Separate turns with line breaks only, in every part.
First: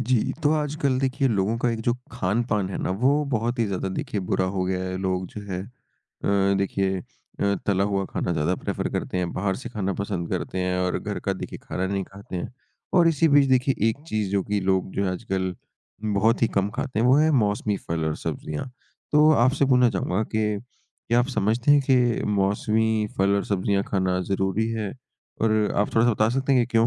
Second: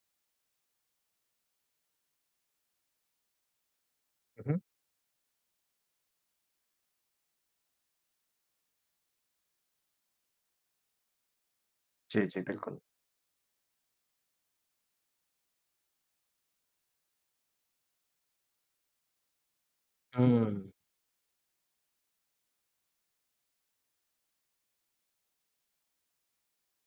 जी, तो आजकल देखिए लोगों का एक जो खान-पान है ना, वो बहुत ही ज़्यादा देखिए बुरा
हुँ, हुँ।
हो गया है। लोग जो है देखिए तला हुआ खाना ज़्यादा प्रेफ़र करते हैं, बाहर से खाना पसंद करते हैं और घर का देखिए खाना नहीं
जी,
खाते
जी,
हैं।
बिल्कुल।
और इसी बीच देखिए एक चीज़ जो कि लोग जो है आजकल बहुत ही कम खाते हैं, वो है मौसमी फल और सब्ज़ियाँ। तो आपसे पूछना चाहूँगा कि
हुँ।
क्या आप समझते हैं कि मौसमी फल और सब्ज़ियाँ खाना ज़रूरी है? और आप थोड़ा-सा बता सकते हैं कि क्यों?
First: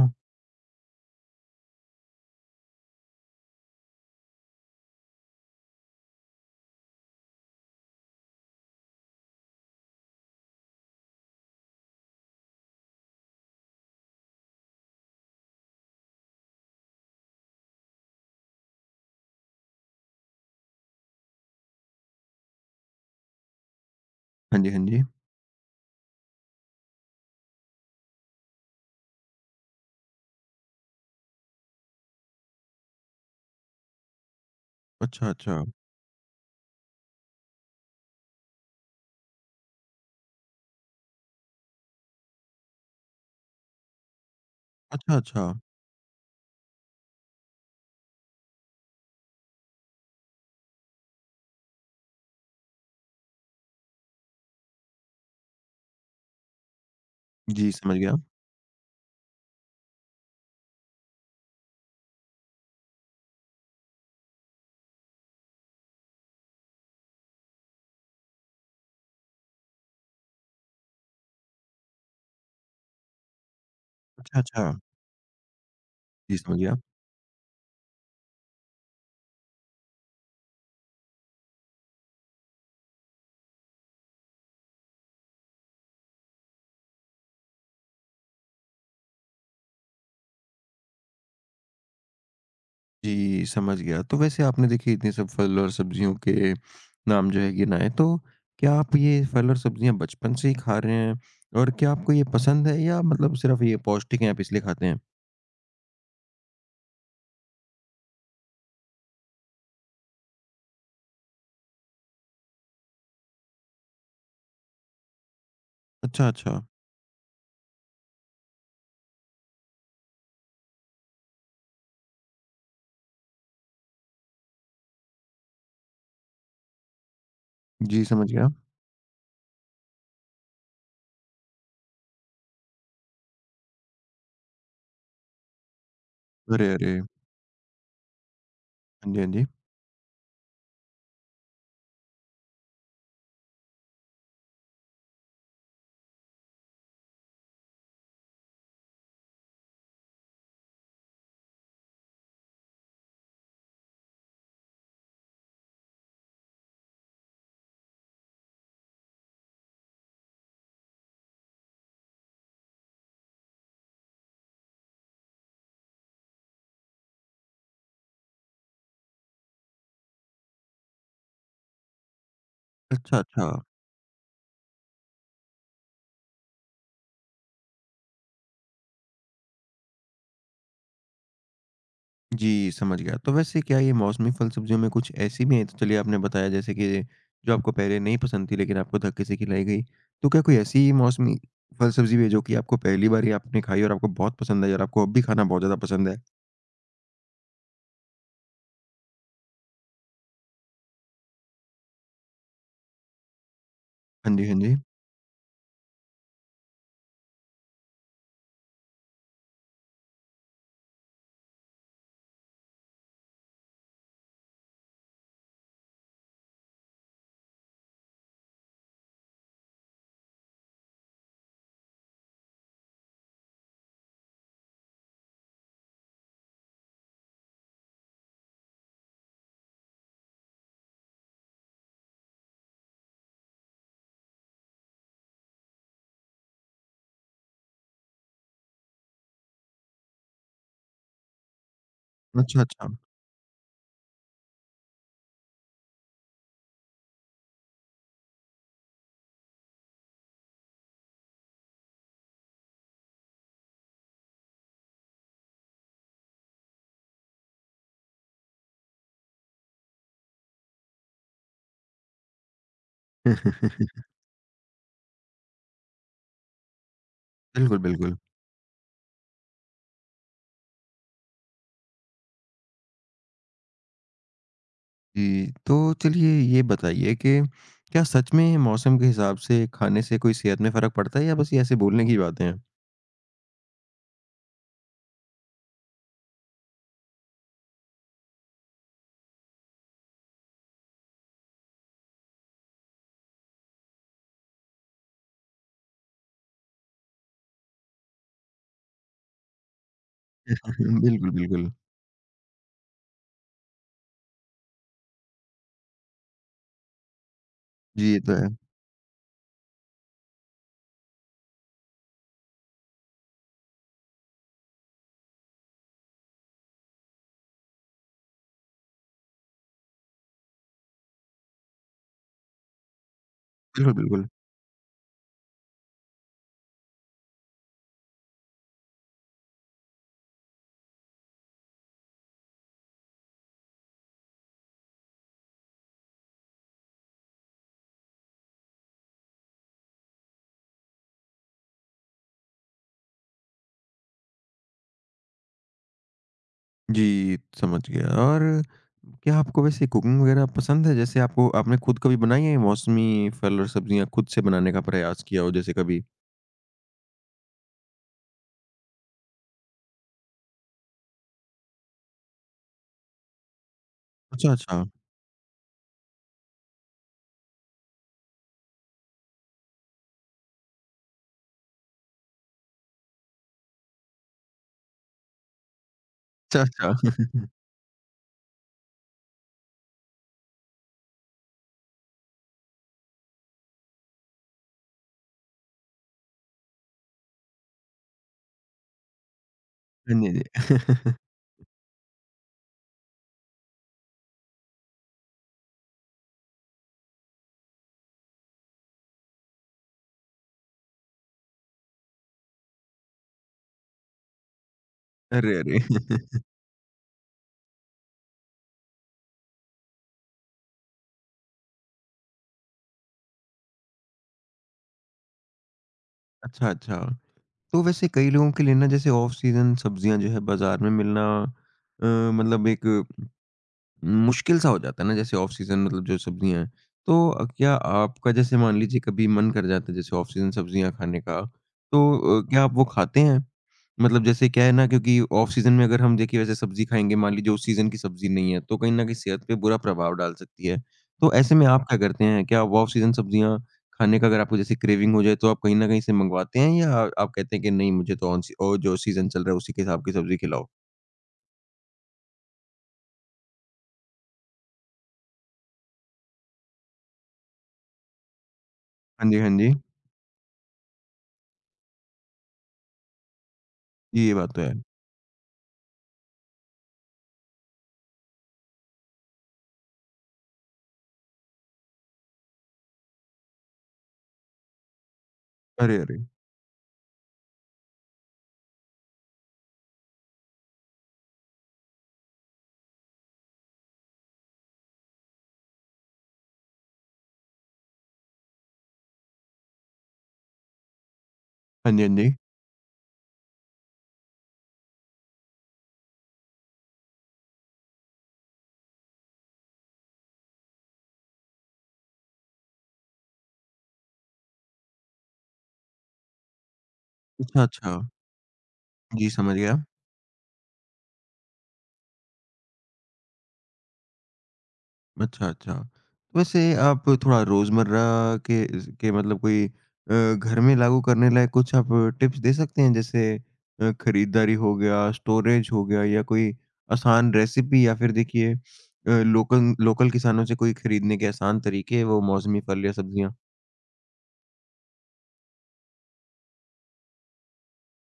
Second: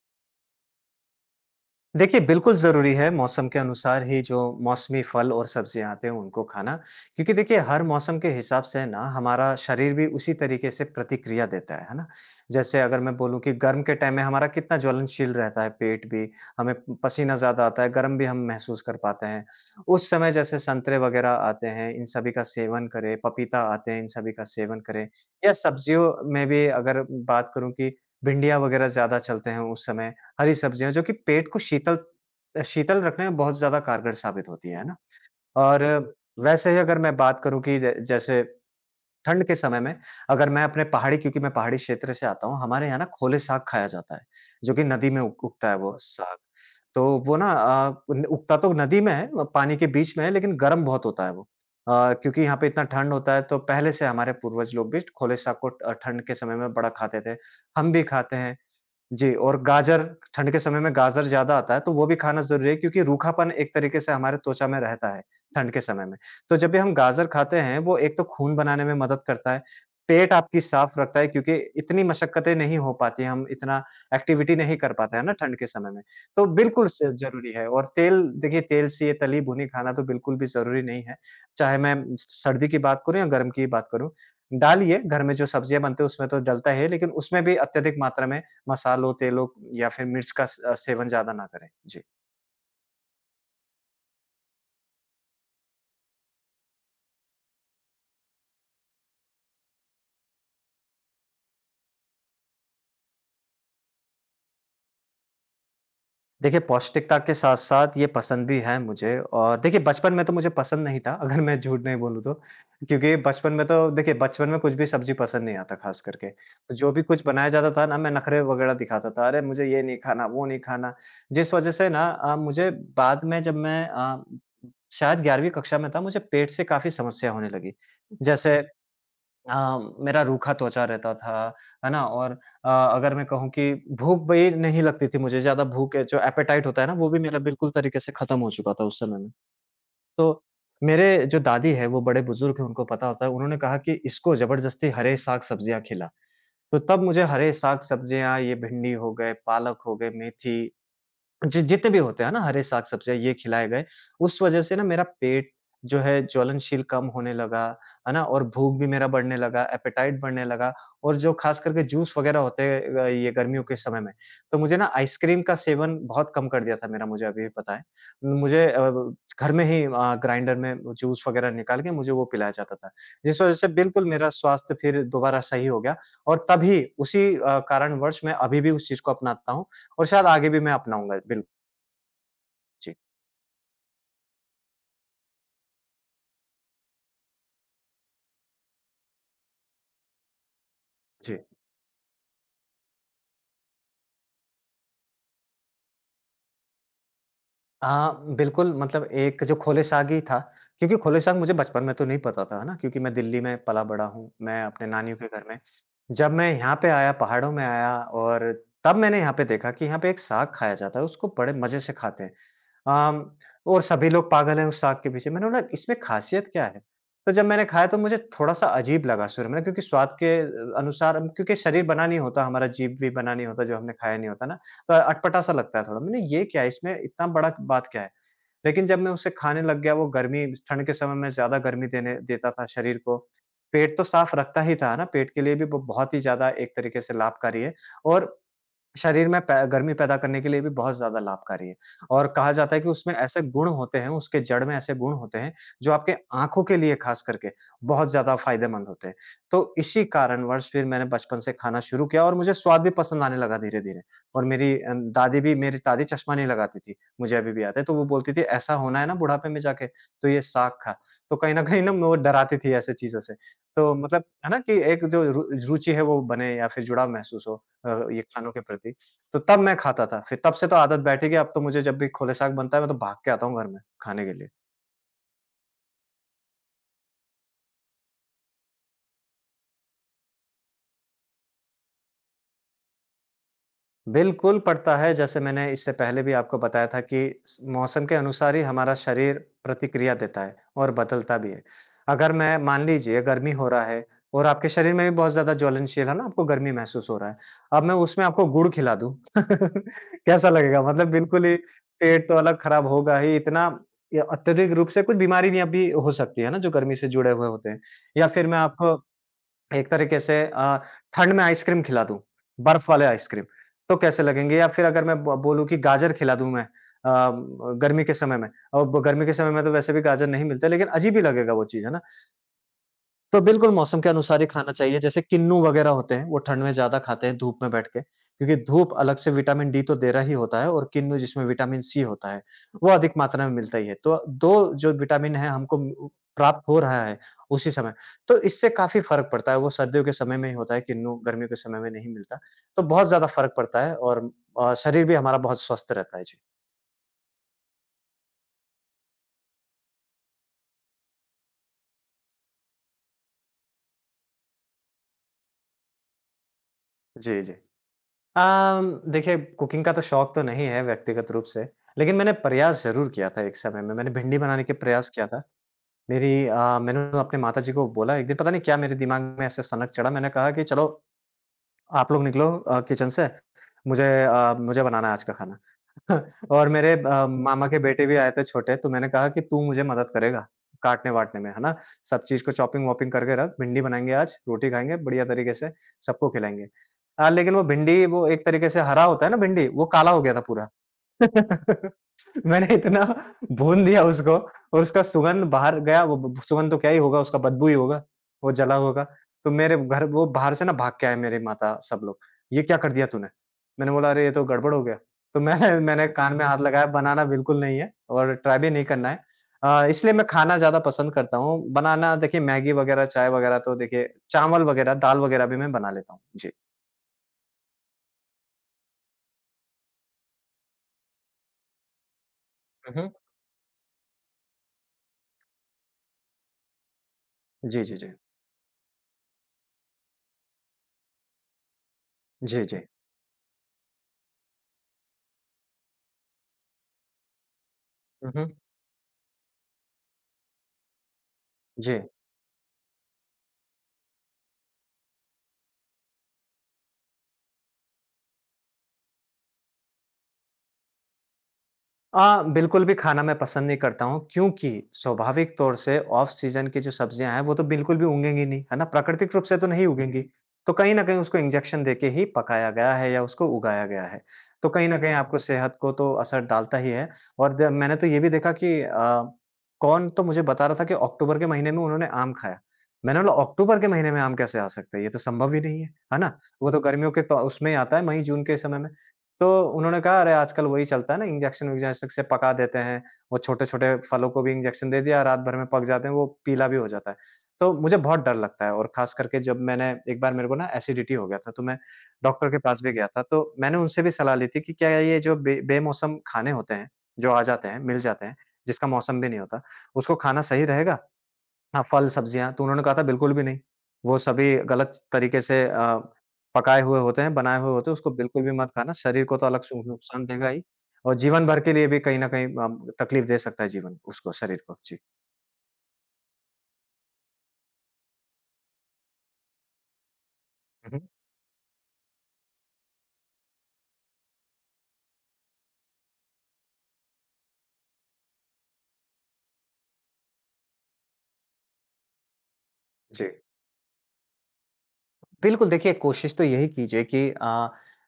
देखिए, बिल्कुल ज़रूरी है मौसम के अनुसार ही जो मौसमी फल और सब्ज़ियाँ आते हैं, उनको खाना। क्योंकि देखिए, हर मौसम के हिसाब से ना हमारा शरीर भी उसी तरीके से प्रतिक्रिया देता है ना? जैसे अगर मैं बोलूँ कि गर्म के टाइम में हमारा कितना ज्वलनशील रहता है पेट भी, हमें पसीना ज़्यादा आता है, गर्म भी हम महसूस कर पाते हैं। उस समय जैसे संतरे वग़ैरह आते हैं, इन सभी का सेवन करें, पपीता आते हैं, इन सभी का
हाँ जी,
सेवन
हाँ जी।
करें। या सब्ज़ियों में भी अगर बात करूँ कि भिंडियाँ वग़ैरह ज़्यादा चलते हैं उस समय, हरी सब्जियाँ जो कि पेट को शीतल शीतल रखने में बहुत ज़्यादा कारगर साबित होती हैं, है ना?
अच्छा, अच्छा।
और वैसे ही अगर मैं बात करूँ कि ज जैसे ठंड के समय में अगर मैं अपने पहाड़ी क्योंकि मैं पहाड़ी क्षेत्र से आता हूँ, हमारे यहाँ ना खोले साग खाया जाता है, जो कि नदी
अच्छा,
में उग
अच्छा।
उगता है वो साग। तो वो ना अ, न उगता तो नदी में है पानी के बीच में है लेकिन गर्म बहुत होता है वो। क्योंकि यहाँ पे इतना ठंड होता है तो पहले से हमारे पूर्वज लोग भी खोले साग को ठंड के समय में बड़ा खाते थे,
जी,
हम
समझ
भी
गया।
खाते हैं। जी, और गाजर ठंड के समय में गाजर ज़्यादा आता है, तो वो भी खाना ज़रूरी है क्योंकि रूखापन एक तरीके से हमारे त्वचा में रहता है, ठंड के समय में। तो जब भी हम गाजर खाते हैं, वो एक तो खून बनाने में मदद करता है, पेट आपकी साफ़ रखता है क्योंकि इतनी मशक्कतें नहीं हो पाती हैं, हम इतना
अच्छा,
एक्टिविटी
अच्छा।
नहीं कर पाते हैं ना ठंड के समय में।
जी,
तो
समझ गया।
बिल्कुल स ज़रूरी है और तेल देखिए तेल से ये तली भुनी खाना तो बिल्कुल भी ज़रूरी नहीं है, चाहे मैं स सर्दी की बात करूँ या गर्म की बात करूँ। डालिए घर में जो सब्जियाँ बनते हैं उसमें तो डलता ही है, लेकिन उसमें भी अत्यधिक मात्रा में मसालों, तेलों या फिर मिर्च का सेवन ज़्यादा ना करें। जी।
जी, समझ गया। तो वैसे आपने देखिए इतने सब फल और सब्जियों के नाम जो है गिनाए, तो क्या आप ये फल और सब्जियाँ बचपन से ही खा रहे हैं? और क्या आपको ये पसंद है या मतलब सिर्फ़ ये पौष्टिक हैं, आप इसलिए खाते हैं?
देखिए पौष्टिकता के साथ-साथ ये पसंद भी है मुझे और देखिए बचपन में तो मुझे पसंद नहीं था अगर मैं झूठ नहीं बोलूँ तो। क्योंकि बचपन में तो देखिए बचपन में कुछ भी सब्ज़ी पसंद नहीं आता ख़ास
अच्छा,
करके।
अच्छा।
तो जो भी कुछ बनाया जाता था ना मैं नखरे वग़ैरह दिखाता था, अरे मुझे ये नहीं खाना, वो नहीं खाना। जिस वज़ह से ना मुझे बाद में जब मैं शायद 11वीं कक्षा में था मुझे पेट से काफ़ी समस्या होने लगी।
जी, समझ गया।
जैसे अ, मेरा रूखा त्वचा रहता था, है ना? और अगर मैं कहूँ कि भूख भी नहीं लगती थी मुझे, ज़्यादा भूख है, जो एपेटाइट
अरे,
होता है ना,
अरे!
वो भी मेरा बिल्कुल तरीके से खत्म हो चुका था उस
हाँ
समय
जी, हाँ
में।
जी।
तो मेरे जो दादी है, वो बड़े बुजुर्ग हैं, उनको पता होता है, उन्होंने कहा कि इसको ज़बरदस्ती हरे साग-सब्जियाँ खिला। तो तब मुझे हरे साग-सब्जियाँ, ये भिंडी हो गए, पालक हो गए, मेथी जि जितने भी होते हैं ना हरे साग-सब्जियाँ ये खिलाए गए, उस वज़ह से ना मेरा पेट जो है ज्वलनशील कम होने लगा, है ना? और भूख भी मेरा बढ़ने लगा, एपेटाइट बढ़ने लगा और जो ख़ास करके जूस वग़ैरह होते हैं ये गर्मियों के समय में, तो मुझे ना आइसक्रीम का सेवन बहुत कम कर दिया था मेरा मुझे अभी भी पता है। मुझे अ, ब घर में ही ग्राइंडर में जूस वग़ैरह निकाल के मुझे वो पिलाया जाता था,
अच्छा,
जिस
अच्छा।
वज़ह से बिल्कुल मेरा स्वास्थ्य फिर दोबारा सही हो गया और तभी उसी कारणवश मैं अभी भी उस चीज़ को अपनाता हूँ और शायद आगे भी मैं अपनाऊँगा। बिल्कुल।
जी,
जी,
समझ गया। तो वैसे क्या ये मौसमी फल-सब्जियों में कुछ ऐसी भी हैं तो चलिए आपने बताया जैसे कि जो आपको पहले नहीं पसंद थी लेकिन आपको धक्के से खिलाई गई। तो क्या कोई ऐसी मौसमी
जी।
फल-सब्जी भी है जो कि आपको पहली बार ही आपने खाई और आपको बहुत पसंद आई और आपको अब भी खाना बहुत ज़्यादा पसंद है?
हाँ, बिल्कुल मतलब एक जो खोले साग ही था, क्योंकि खोले साग मुझे बचपन में तो नहीं पता था, है ना? क्योंकि मैं दिल्ली में पला-बड़ा हूँ,
हाँ जी, हाँ
मैं
जी।
अपने नानियों के घर में। जब मैं यहाँ पे आया, पहाड़ों में आया और तब मैंने यहाँ पे देखा कि यहाँ पे एक साग खाया जाता है, उसको बड़े मज़े से खाते हैं। आम और सभी लोग पागल हैं उस साग के पीछे। मैंने बोला इसमें ख़ासियत क्या है? तो जब मैंने खाया तो मुझे थोड़ा-सा अजीब लगा शुरू में क्योंकि स्वाद के अनुसार क्योंकि शरीर बना नहीं होता, हमारा जीभ भी बना नहीं होता जो हमने खाया नहीं होता ना, तो अटपटा-सा लगता है थोड़ा। मैंने ये क्या है इसमें इतना बड़ा बात क्या है? लेकिन जब मैं उसे खाने लग गया वो गर्मी ठंड के समय में ज़्यादा गर्मी देने देता था शरीर को। पेट तो साफ़ रखता ही था ना, पेट के लिए भी वो बहुत ही ज़्यादा एक तरीके से लाभकारी है और शरीर में पै गर्मी पैदा करने के लिए भी बहुत ज़्यादा लाभकारी है। और कहा
अच्छा,
जाता है कि
अच्छा।
उसमें ऐसे गुण होते हैं, उसके जड़ में ऐसे गुण होते हैं, जो आपके आँखों के लिए ख़ास करके बहुत ज़्यादा फ़ायदेमंद होते हैं। तो इसी कारणवश फिर मैंने बचपन से खाना शुरू किया और मुझे स्वाद भी पसंद आने लगा धीरे-धीरे। और मेरी दादी भी मेरी दादी चश्मा नहीं लगाती थी, मुझे अभी भी याद है। तो वो बोलती थी, "ऐसा होना है ना बुढ़ापे में जाके, तो ये साग खा।" तो कहीं न कहीं ना वो डराती थी ऐसी चीज़ों से। तो मतलब है ना कि एक जो रु रुचि है वो बने या फिर जुड़ाव महसूस हो।
बिल्कुल, बिल्कुल।
ये खानों के प्रति, तो तब मैं खाता था। फिर तब से तो आदत बैठ ही गई, अब तो मुझे जब भी खोले साग बनता है, मैं तो भाग के आता हूँ घर में, खाने के लिए।
जी, तो चलिए ये बताइए कि क्या सच में मौसम के हिसाब से खाने से कोई सेहत में फ़र्क पड़ता है या बस ये ऐसे बोलने की बातें हैं?
बिल्कुल पड़ता है, जैसे मैंने इससे पहले भी आपको बताया था कि स मौसम के अनुसार ही हमारा शरीर प्रतिक्रिया देता है और बदलता भी है। अगर मैं मान लीजिए गर्मी हो रहा है और आपके शरीर में भी बहुत ज़्यादा ज्वलनशील है ना, आपको गर्मी महसूस हो रहा है। अब मैं उसमें आपको गुड़ खिला दूँ, कैसा लगेगा? मतलब
बिल्कुल,
बिल्कुल ही
बिल्कुल।
पेट तो अलग खराब होगा ही, इतना या अत्यधिक रूप से कुछ बीमारी भी अभी हो सकती है ना, जो गर्मी से जुड़े हुए होते हैं।
जी, ये
या
तो
फिर
है।
मैं आपको एक तरीके से ठंड में आइसक्रीम खिला दूँ, बर्फ वाले आइसक्रीम, तो कैसे लगेंगे? या फिर अगर मैं ब बोलूँ कि गाजर खिला दूँ मैं गर्मी के समय में और ब गर्मी के समय में तो वैसे भी गाजर नहीं मिलते, लेकिन अजीब ही लगेगा वो चीज़, है ना? तो बिल्कुल
बिल्कुल,
मौसम के
बिल्कुल।
अनुसार ही खाना चाहिए, जैसे किन्नू वगैरह होते हैं, वो ठंड में ज़्यादा खाते हैं धूप में बैठ के, क्योंकि धूप अलग से विटामिन डी तो दे रहा ही होता है और किन्नू जिसमें विटामिन सी होता है, वो अधिक मात्रा में मिलता ही है। तो 2 जो विटामिन है हमको उ प्राप्त हो रहा है उसी समय, तो इससे काफ़ी फ़र्क पड़ता है, वो सर्दियों के समय में ही होता है किन्नू, गर्मियों के समय में नहीं मिलता। तो बहुत ज़्यादा फ़र्क पड़ता है और शरीर भी हमारा बहुत स्वस्थ रहता है। जी।
जी, समझ गया और क्या आपको वैसे कुकिंग वगैरह पसंद है? जैसे आपको आपने खुद कभी बनाई है मौसमी फल और सब्जियाँ खुद से बनाने का प्रयास किया हो जैसे कभी?
जी, जी। देखिए कुकिंग का तो शौक तो नहीं है व्यक्तिगत रूप से, लेकिन मैंने प्रयास ज़रूर किया था एक समय में। मैंने भिंडी
अच्छा,
बनाने के
अच्छा।
प्रयास किया था। मैंने अपने माताजी को बोला एक दिन पता नहीं क्या मेरे दिमाग में ऐसे सनक चढ़ा, मैंने कहा कि चलो आप लोग निकलो किचन से, मुझे बनाना है आज का खाना।
अच्छा,
और मेरे
अच्छा।
मामा के बेटे भी आए थे छोटे, तो मैंने कहा कि तू मुझे मदद करेगा काटने-वाटने में, है ना? सब चीज़ को चॉपिंग-वॉपिंग करके रख, भिंडी बनाएँगे आज, रोटी खाएँगे बढ़िया तरीके से, सबको खिलाएँगे। हाँ, लेकिन वो भिंडी वो एक तरीके से हरा होता है ना भिंडी, वो काला
हाँ
हो
जी,
गया था
हाँ
पूरा।
जी।
मैंने इतना भून दिया उसको और उसका सुगंध बाहर गया, वो ब सुगंध तो क्या ही होगा, उसका बदबू ही होगा, वो जला होगा। तो मेरे घर वो बाहर से ना भाग के आए मेरे माता सब लोग, "ये क्या कर दिया तूने?" मैंने बोला, "अरे ये तो गड़बड़ हो गया।" तो
अरे,
मैंने
अरे!
मैंने कान में हाथ लगाया, बनाना बिल्कुल नहीं है और ट्राई भी नहीं करना है। इसलिए मैं खाना ज़्यादा पसंद करता हूँ। बनाना देखिए मैगी वगैरह, चाय वगैरह तो देखिए चावल वगैरह, दाल वगैरह भी मैं बना लेता हूँ। जी।
अच्छा, अच्छा। तो वैसे कई लोगों के लिए ना जैसे ऑफ सीज़न सब्जियाँ जो है बाज़ार में मिलना मतलब एक
हुँ, हुँ।
मुश्किल सा हो जाता है ना जैसे ऑफ सीजन मतलब जो सब्जियाँ हैं। तो क्या
जी, जी, जी।
आपका जैसे मान लीजिए कभी मन कर जाता है जैसे ऑफ सीजन सब्जियाँ खाने का, तो
जी,
क्या आप
जी।
वो खाते हैं? मतलब जैसे क्या है ना क्योंकि ऑफ सीजन में अगर हम देखिए वैसे सब्जी खाएँगे मान लीजिए उस सीजन की सब्जी
हुँ, हुँ।
नहीं है, तो कहीं न कहीं सेहत पे बुरा प्रभाव डाल सकती है। तो ऐसे में आप क्या
जी।
करते हैं? क्या आप ऑफ सीजन सब्जियाँ खाने का अगर आपको जैसे क्रेविंग हो जाए तो आप कहीं न कहीं से मंगवाते हैं या आप कहते हैं कि नहीं मुझे तो ऑन सी और जो सीजन चल रहा है उसी के हिसाब की सब्जी खिलाओ?
बिल्कुल भी खाना मैं पसंद नहीं करता हूँ क्योंकि स्वाभाविक तौर से ऑफ सीजन की जो सब्जियाँ हैं वो तो बिल्कुल भी उगेंगी नहीं, है ना?
हाँ
प्राकृतिक
जी,
रूप
हाँ
से तो
जी।
नहीं उगेंगी। हुँ। तो कहीं न कहीं उसको इंजेक्शन देके ही पकाया गया है या उसको उगाया गया है।
जी, ये बात तो
तो
है।
कहीं न कहीं आपको सेहत को तो असर डालता ही है और द मैंने तो ये भी देखा कि कौन तो मुझे बता रहा था कि अक्टूबर के महीने में उन्होंने आम खाया। मैंने बोला, अक्टूबर के महीने में आम कैसे आ सकता है? ये तो संभव ही नहीं है,
अरे,
है
अरे!
ना? वो तो गर्मियों के तो उसमें ही आता है मई-जून के समय में। तो उन्होंने कहा, "अरे! आजकल वही चलता है ना इंजेक्शन-विजेक्शन से पका देते हैं, वो छोटे-छोटे फलों को भी इंजेक्शन दे दिया, रात भर में पक जाते हैं, वो पीला भी हो जाता है।" तो मुझे बहुत डर लगता है और ख़ास करके जब मैंने एक बार मेरे को ना एसिडिटी हो गया था, तो मैं
हाँ जी, हाँ जी।
डॉक्टर के पास भी गया था, तो मैंने उनसे भी सलाह ली थी कि क्या ये जो बे बेमौसम खाने होते हैं, जो आ जाते हैं, मिल जाते हैं, जिसका मौसम भी नहीं होता, उसको खाना सही रहेगा? हाँ, फल, सब्जियाँ, तो उन्होंने कहा था बिल्कुल भी नहीं। वो सभी गलत तरीके से पकाए हुए होते हैं, बनाए
अच्छा,
हुए होते हैं,
अच्छा।
उसको बिल्कुल भी मत खाना, शरीर
जी,
को तो
समझ
अलग
गया।
से नुकसान देगा ही और जीवन भर के लिए भी कहीं न कहीं तकलीफ दे सकता है जीवन उसको, शरीर को। जी।
अच्छा, अच्छा। वैसे आप थोड़ा रोज़मर्रा के मतलब कोई घर में
हुँ,
लागू
हुँ।
करने लायक कुछ आप टिप्स दे सकते हैं? जैसे खरीदारी हो गया, स्टोरेज हो गया या कोई आसान रेसिपी या फिर देखिए लोकल लोकल किसानों से कोई खरीदने के आसान तरीके, वो मौसमी फल या
जी।
सब्जियाँ?
बिल्कुल, देखिए कोशिश तो यही कीजिए कि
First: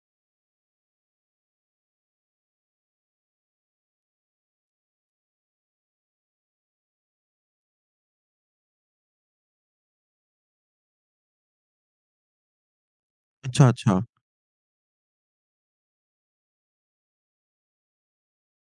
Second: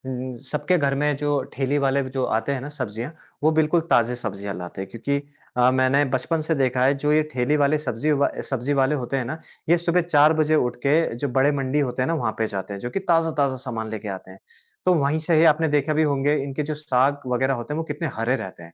सबके घर में जो ठेली वाले जो आते हैं ना सब्जियाँ, वो बिल्कुल ताज़ी सब्जियाँ लाते हैं क्योंकि मैंने बचपन से देखा है जो ये ठेली वाले सब्ज़ी वाले होते हैं ना, ये सुबह 4 बजे उठ के जो बड़े मंडी होते हैं ना, वहाँ पे जाते हैं, जो कि ताज़ा-ताज़ा
अच्छा,
सामान
अच्छा।
लेके आते हैं। तो वहीं से ही आपने देखे भी होंगे इनके जो साग वग़ैरह होते हैं, वो कितने हरे रहते हैं।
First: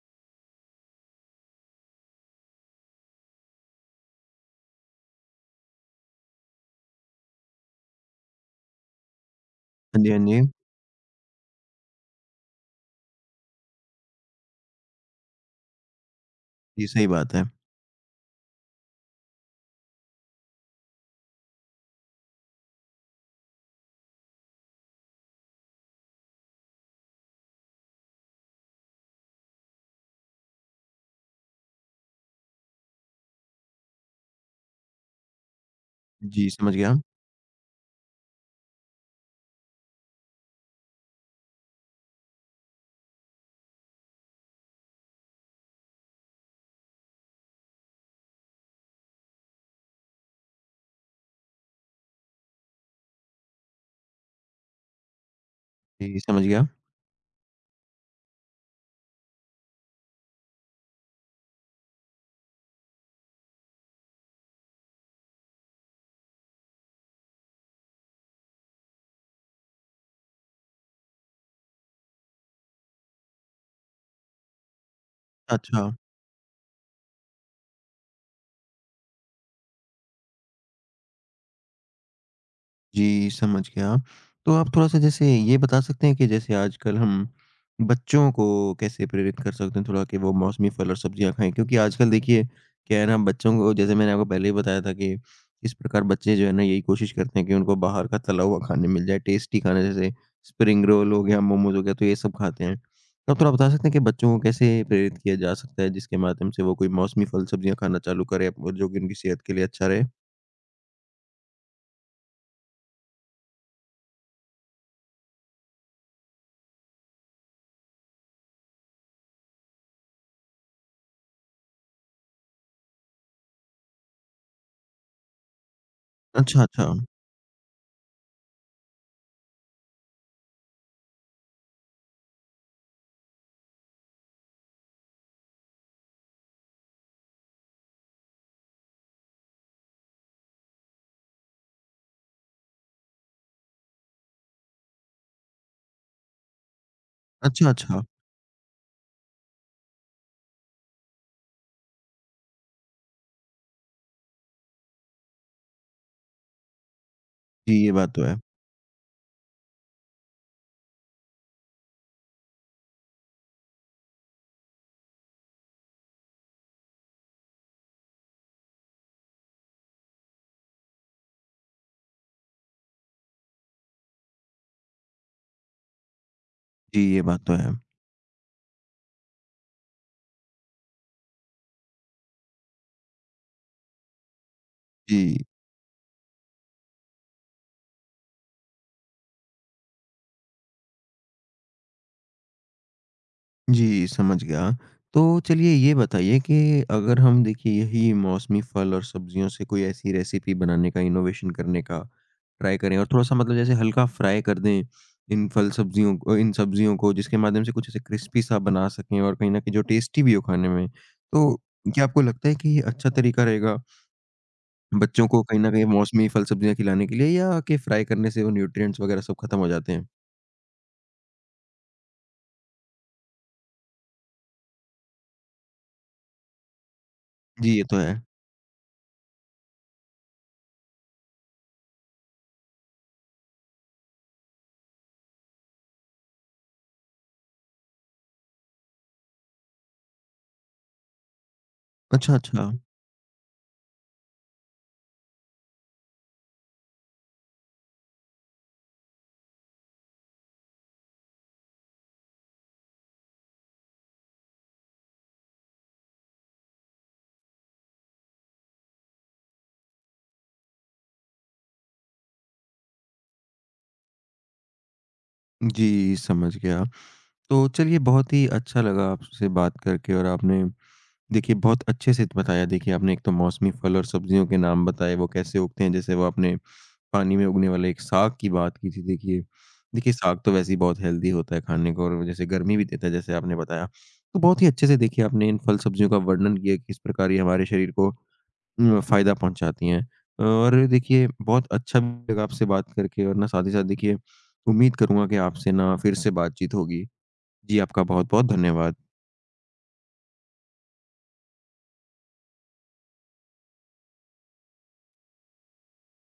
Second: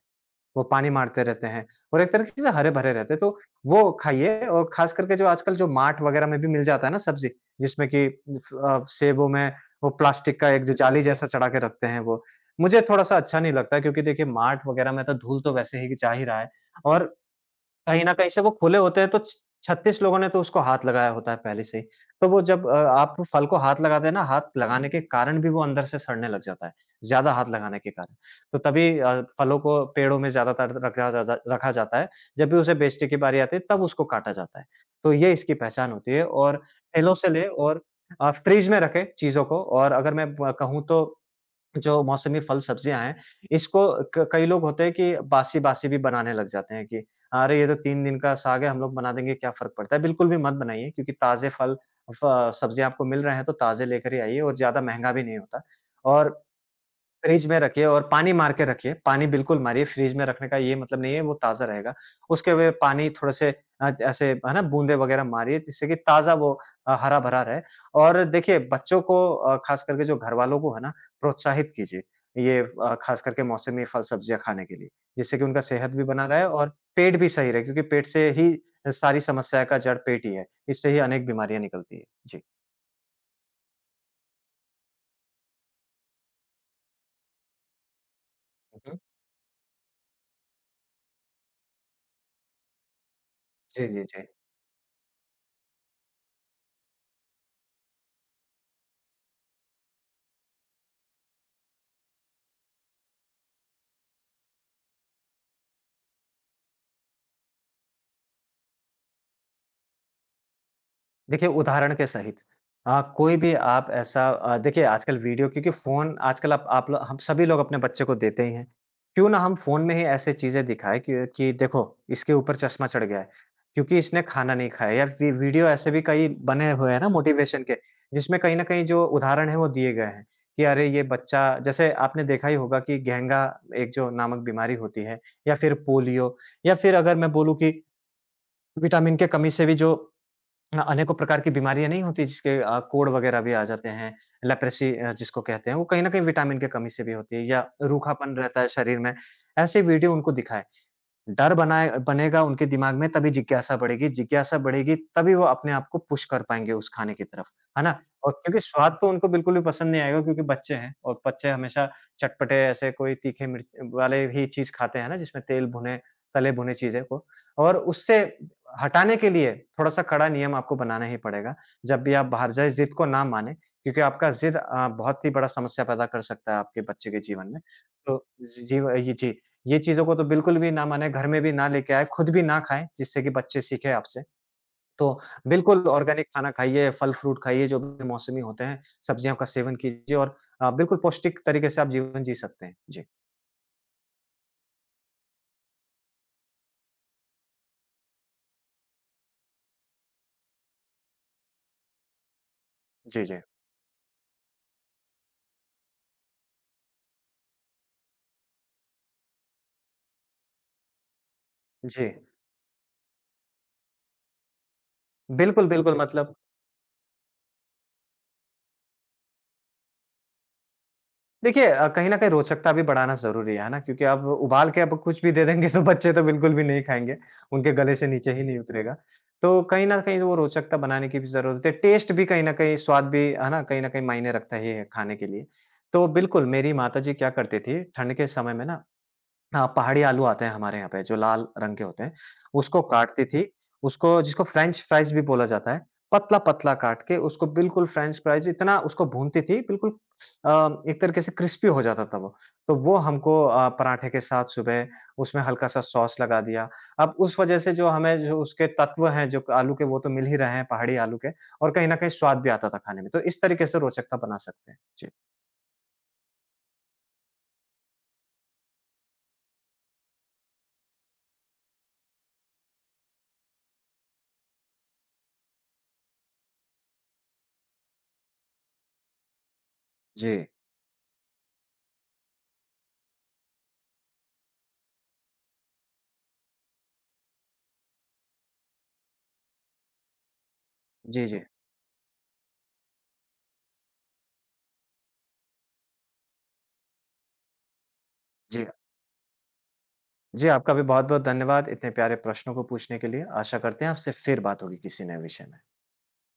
वो पानी मारते रहते हैं और एक तरीके से हरे-भरे रहते हैं, तो वो खाइए और ख़ास करके जो आजकल जो मार्ट वग़ैरह में भी मिल जाता है ना सब्ज़ी, जिसमें कि सेबों में वो
हाँ जी, हाँ
प्लास्टिक का
जी।
एक जो जाली जैसा चढ़ा के रखते हैं वो, मुझे थोड़ा-सा अच्छा नहीं लगता है क्योंकि देखिए मार्ट वग़ैरह में तो धूल तो वैसे ही जा ही रहा है
जी, सही
और
बात है।
कहीं न कहीं से वो खुले होते हैं तो छ 36 लोगों ने तो उसको हाथ लगाया होता है पहले से ही। तो वो जब आप फल को हाथ लगाते हैं ना, हाथ लगाने के कारण भी वो अंदर से सड़ने लग जाता है, ज़्यादा हाथ लगाने के कारण। तो तभी फलों को पेड़ों में ज़्यादातर रखा जा जा रखा जाता है, जब भी उसे बेचने की बारी आती है तब उसको काटा जाता है। तो ये इसकी पहचान होती है
जी,
और
समझ गया।
ठेलों से लें और फ्रिज में रखें चीज़ों को और अगर मैं ब कहूँ तो जो मौसमी फल सब्जियाँ हैं, इसको क कई लोग होते हैं कि बासी-बासी भी बनाने लग जाते हैं कि अरे! ये तो 3 दिन का साग है, हम लोग बना देंगे, क्या फ़र्क पड़ता है? बिल्कुल भी मत बनाइए क्योंकि ताज़े फल, फ सब्जियाँ आपको मिल रहे हैं, तो ताज़े लेकर ही आइए और ज़्यादा महँगा भी नहीं होता।
जी,
और
समझ गया।
फ्रिज में रखिए और पानी मार के रखिए, पानी बिल्कुल मारिए, फ्रिज में रखने का ये मतलब नहीं है वो ताज़ा रहेगा। उसके वे पानी थोड़े से ऐसे है ना बूँदे वग़ैरह मारिए जिससे कि ताज़ा वो हरा-भरा रहे और देखिए बच्चों को ख़ास करके जो घरवालों को है ना प्रोत्साहित कीजिए, ये ख़ास करके मौसमी फल-सब्जियाँ खाने के लिए, जिससे कि उनका
अच्छा।
सेहत भी बना रहे और पेट भी सही रहे क्योंकि पेट से ही सारी समस्या का जड़ पेट ही है, इससे ही अनेक बीमारियाँ निकलती है। जी।
जी, समझ गया। तो आप थोड़ा-सा जैसे ये बता सकते हैं कि जैसे आजकल हम बच्चों को
हुँ, हुँ।
कैसे प्रेरित कर सकते हैं थोड़ा कि वो मौसमी फल और सब्जियाँ खाएँ? क्योंकि आजकल देखिए क्या है ना बच्चों को
जी,
जैसे
जी,
मैंने आपको
जी।
पहले ही बताया था कि किस प्रकार बच्चे जो है ना यही कोशिश करते हैं कि उनको बाहर का तला हुआ खाने मिल जाए, टेस्टी खाना जैसे स्प्रिंग रोल हो गया, मोमोज़ हो गया तो ये सब खाते हैं। तो आप थोड़ा बता सकते हैं कि बच्चों को कैसे प्रेरित किया जा सकता है जिसके माध्यम से वो कोई मौसमी फल सब्जियाँ खाना चालू करें और जो कि उनकी सेहत के लिए अच्छा रहे?
देखिए, उदाहरण के सहित कोई भी आप ऐसा देखिए आजकल वीडियो क्योंकि फ़ोन आजकल आप लो हम सभी लोग अपने बच्चे को देते ही हैं। क्यों ना हम फ़ोन में ही ऐसे चीज़ें दिखाएँ कि देखो इसके ऊपर चश्मा चढ़ गया है, क्योंकि इसने खाना नहीं खाया या वी वीडियो ऐसे भी कई
अच्छा,
बने
अच्छा।
हुए हैं ना मोटिवेशन के, जिसमें कहीं न कहीं जो उदाहरण हैं वो दिए गए हैं, कि अरे ये बच्चा जैसे आपने देखा ही होगा कि घेंगा एक जो नामक बीमारी होती है या फिर पोलियो या फिर अगर मैं बोलूँ कि विटामिन के कमी से भी जो अनेकों प्रकार की बीमारियाँ नहीं होती जिसके कोढ़ वगैरह भी आ जाते हैं, लेप्रेसी जिसको कहते हैं, वो कहीं न कहीं विटामिन की कमी से भी होती है या
अच्छा, अच्छा।
रूखापन रहता है शरीर में, ऐसे वीडियो उनको दिखाएँ। डर बनाए बनेगा उनके दिमाग में तभी जिज्ञासा बढ़ेगी तभी वो अपने आप को पुश कर पाएँगे उस खाने की तरफ,
जी,
है
ये
ना?
बात तो
और
है।
क्योंकि स्वाद तो उनको बिल्कुल भी पसंद नहीं आएगा क्योंकि बच्चे हैं और बच्चे हमेशा चटपटे ऐसे कोई तीखे मिर्च वाले ही चीज़ खाते हैं ना जिसमें तेल भुने, तले भुने चीज़ें को और उससे हटाने के लिए थोड़ा-सा कड़ा नियम आपको बनाना ही पड़ेगा। जब भी आप बाहर जाएँ ज़िद को ना मानें क्योंकि आपका ज़िद बहुत ही बड़ा समस्या पैदा कर सकता है आपके
जी,
बच्चे के
ये बात
जीवन
तो
में।
है।
तो जी, जी, जी। ये चीज़ों को तो बिल्कुल भी ना माने, घर में भी ना लेके आए, खुद भी ना खाएँ, जिससे कि बच्चे सीखें आपसे। तो
जी,
बिल्कुल ऑर्गेनिक खाना खाइए, फल-फ्रूट खाइए, जो भी मौसमी होते हैं, सब्जियों का सेवन कीजिए और बिल्कुल पौष्टिक तरीके से आप जीवन जी सकते हैं। जी।
जी, समझ गया। तो चलिए ये बताइए कि अगर हम देखिए यही मौसमी फल और सब्जियों से कोई ऐसी रेसिपी बनाने का, इनोवेशन करने का ट्राई करें और
जी,
थोड़ा-सा
जी।
मतलब जैसे हल्का फ्राई कर दें इन फल सब्जियों को जिसके माध्यम से कुछ ऐसे क्रिस्पी सा बना सकें और कहीं न कहीं जो टेस्टी भी हो खाने में। तो क्या
जी।
आपको लगता है कि ये अच्छा तरीका रहेगा बच्चों को कहीं
बिल्कुल,
न कहीं
बिल्कुल
मौसमी
मतलब
फल सब्जियाँ खिलाने के लिए या कि फ्राई करने से वो न्यूट्रिएंट्स वगैरह सब खत्म हो जाते हैं?
देखिए कहीं न कहीं रोचकता भी बढ़ाना ज़रूरी है ना? क्योंकि अब उबाल के अब कुछ भी दे देंगे तो बच्चे तो बिल्कुल भी नहीं खाएँगे,
जी,
उनके
ये
गले
तो
से
है।
नीचे ही नहीं उतरेगा। तो कहीं न कहीं वो रोचकता बनाने की भी ज़रूरत है, टेस्ट भी कहीं न कहीं स्वाद भी, है ना? कहीं न कहीं मायने रखता ही है खाने के लिए। तो बिल्कुल, मेरी माताजी क्या करती थी, ठंड के समय में ना हाँ, पहाड़ी आलू आते हैं हमारे यहाँ पे जो लाल रंग के होते हैं,
अच्छा, अच्छा।
उसको काटती थी, उसको जिसको फ्रेंच फ्राइज़ भी बोला जाता है, पतला-पतला काट के उसको बिल्कुल फ्रेंच फ्राइज़ इतना उसको भूनती थी बिल्कुल एक तरीके से क्रिस्पी हो जाता था वो। तो वो हमको पराठे के साथ सुबह उसमें हल्का-सा सॉस लगा दिया। अब उस वज़ह से जो उसके तत्व हैं जो आलू के वो तो मिल ही रहे हैं पहाड़ी आलू के और कहीं न कहीं स्वाद भी आता था खाने में। तो इस तरीके से रोचकता बना सकते हैं। जी।
जी, समझ गया। तो चलिए बहुत ही अच्छा लगा आपसे बात करके और आपने देखिए बहुत अच्छे से बताया देखिए आपने एक तो मौसमी फल और सब्जियों के नाम बताए वो कैसे उगते हैं जैसे वो आपने पानी में उगने वाले एक साग की बात की थी देखिए। देखिए साग
जी।
तो वैसे ही बहुत हेल्दी होता है खाने को और वो जैसे गर्मी भी देता है जैसे आपने बताया। तो बहुत ही अच्छे से देखिए आपने इन फल सब्जियों का वर्णन किया किस प्रकार ये हमारे शरीर को फ़ायदा पहुँचाती हैं। और
जी,
देखिए
जी।
बहुत अच्छा भी लगा आपसे बात करके और ना साथ ही साथ देखिए उम्मीद करूँगा कि आपसे ना फिर से बातचीत होगी। जी, आपका बहुत-बहुत
जी।
धन्यवाद।
जी, आपका भी बहुत-बहुत धन्यवाद इतने प्यारे प्रश्नों को पूछने के लिए। आशा करते हैं आपसे फिर बात होगी किसी नए विषय में।